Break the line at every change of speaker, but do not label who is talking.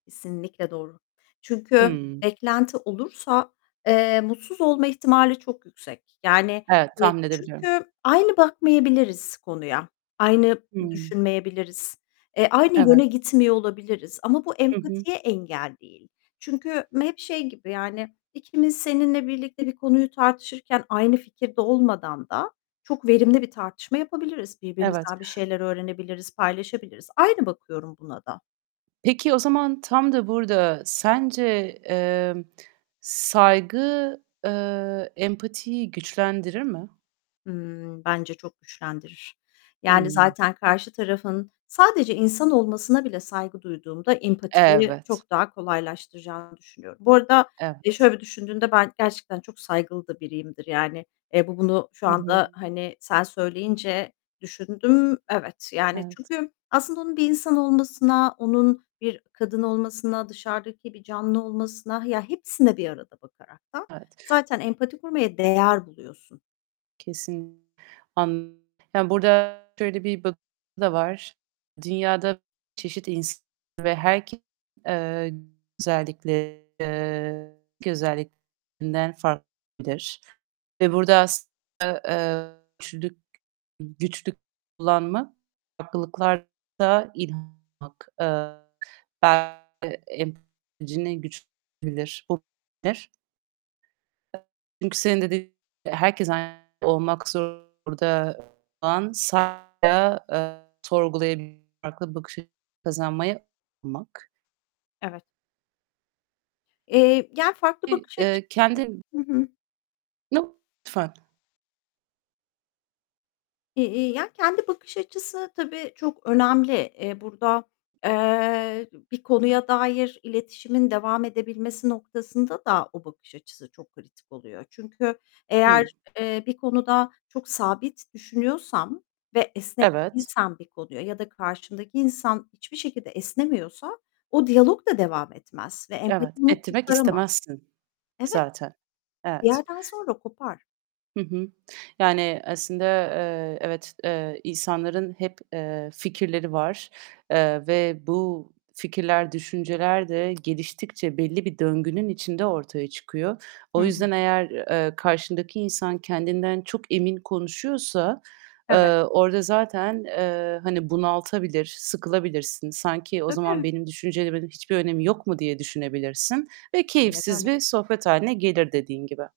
Kesinlikle doğru. Çünkü
Hıı.
beklenti olursa, eee, mutsuz olma ihtimali çok yüksek. Yani,
Evet,
eee,
tahmin edebiliyorum.
çünkü aynı bakmayabiliriz konuya, aynı
Hıı.
düşünmeyebiliriz, eee, aynı
Evet.
yöne gitmiyor olabiliriz. Ama bu
Hı hı.
empatiye engel değil. Çünkü hep şey gibi, yani, ikimiz seninle birlikte bir konuyu tartışırken aynı fikirde olmadan da çok verimli bir tartışma yapabiliriz.
Evet.
Birbirimizden bir şeyler öğrenebiliriz, paylaşabiliriz. Aynı bakıyorum buna da.
Peki, o zaman tam da burada sence, eee, saygı, eee, empatiyi güçlendirir mi?
Hımm, bence çok güçlendirir. Yani,
Hıı.
zaten karşı tarafın sadece insan olmasına bile saygı duyduğumda empatiyi
Evet.
çok daha kolaylaştıracağını düşünüyorum. Bu arada, eee,
Evet.
şöyle bir düşündüğümde ben gerçekten çok saygılı da biriyimdir yani. Eee, bu bunu şu
Hı
anda,
hı.
hani, sen söyleyince düşündüm. Evet, yani,
Evet.
çünkü aslında onun bir insan olmasına, onun bir kadın olmasına, dışarıdaki bir canlı olmasına, ya, hepsine bir arada bakaraktan
Evet.
zaten empati kurmaya değer buluyorsun.
Kesin An Ya, burada şöyle bir bak [unintelligible] var. Dünyada [unintelligible] çeşit insan [unintelligible] ve herkes, eee, özellikle eee, [unintelligible] özelliklerinden fark [unintelligible] Ve burada aslında, eee, güçlülük, güçlük kullanma, farklılıklar da inanmak, eee, belki em [unintelligible] güçlendirebilir. [unintelligible] Çünkü senin de dediğin gibi herkes aynı olmak zorunda olan sa eee, sorgulayabil farklı bakış açısı kazanmayı anlamak.
Evet. Eee, yani farklı
İ
bakış
eee,
açıları
kendin
Hı hı.
[unintelligible]
Eee, eee, ya, kendi bakış açısı tabii, çok önemli. Eee, burada, eee, bir konuya dair iletişimin devam edebilmesi noktasında da o bakış açısı çok kritik oluyor. Çünkü eğer,
Hıı.
eee, bir konuda çok sabit düşünüyorsam ve esnek
Evet.
değilsem bir konuya ya da karşımdaki insan hiçbir şekilde esnemiyorsa o diyalog da devam etmez ve empati
Evet,
bunu
ettirmek
kurtaramaz.
istemezsin
Evet.
zaten.
Bir
Evet.
yerden sonra kopar.
Hı hı. Yani aslında, eee, evet, eee, insanların hep, eee, fikirleri var, eee ve bu fikirler, düşünceler de geliştikçe belli bir döngünün içinde ortaya çıkıyor.
Hı
O
hı.
yüzden eğer, eee, karşındaki insan kendinden çok emin konuşuyorsa, eee,
Evet.
orada zaten, eee, hani, bunaltabilir, sıkılabilirsin. Sanki, "O zaman
Tabii.
benim düşüncelerimin hiçbir önemi yok mu?" diye düşünebilirsin ve
Aynen
keyifsiz
öyle.
bir sohbet hâline gelir dediğin gibi.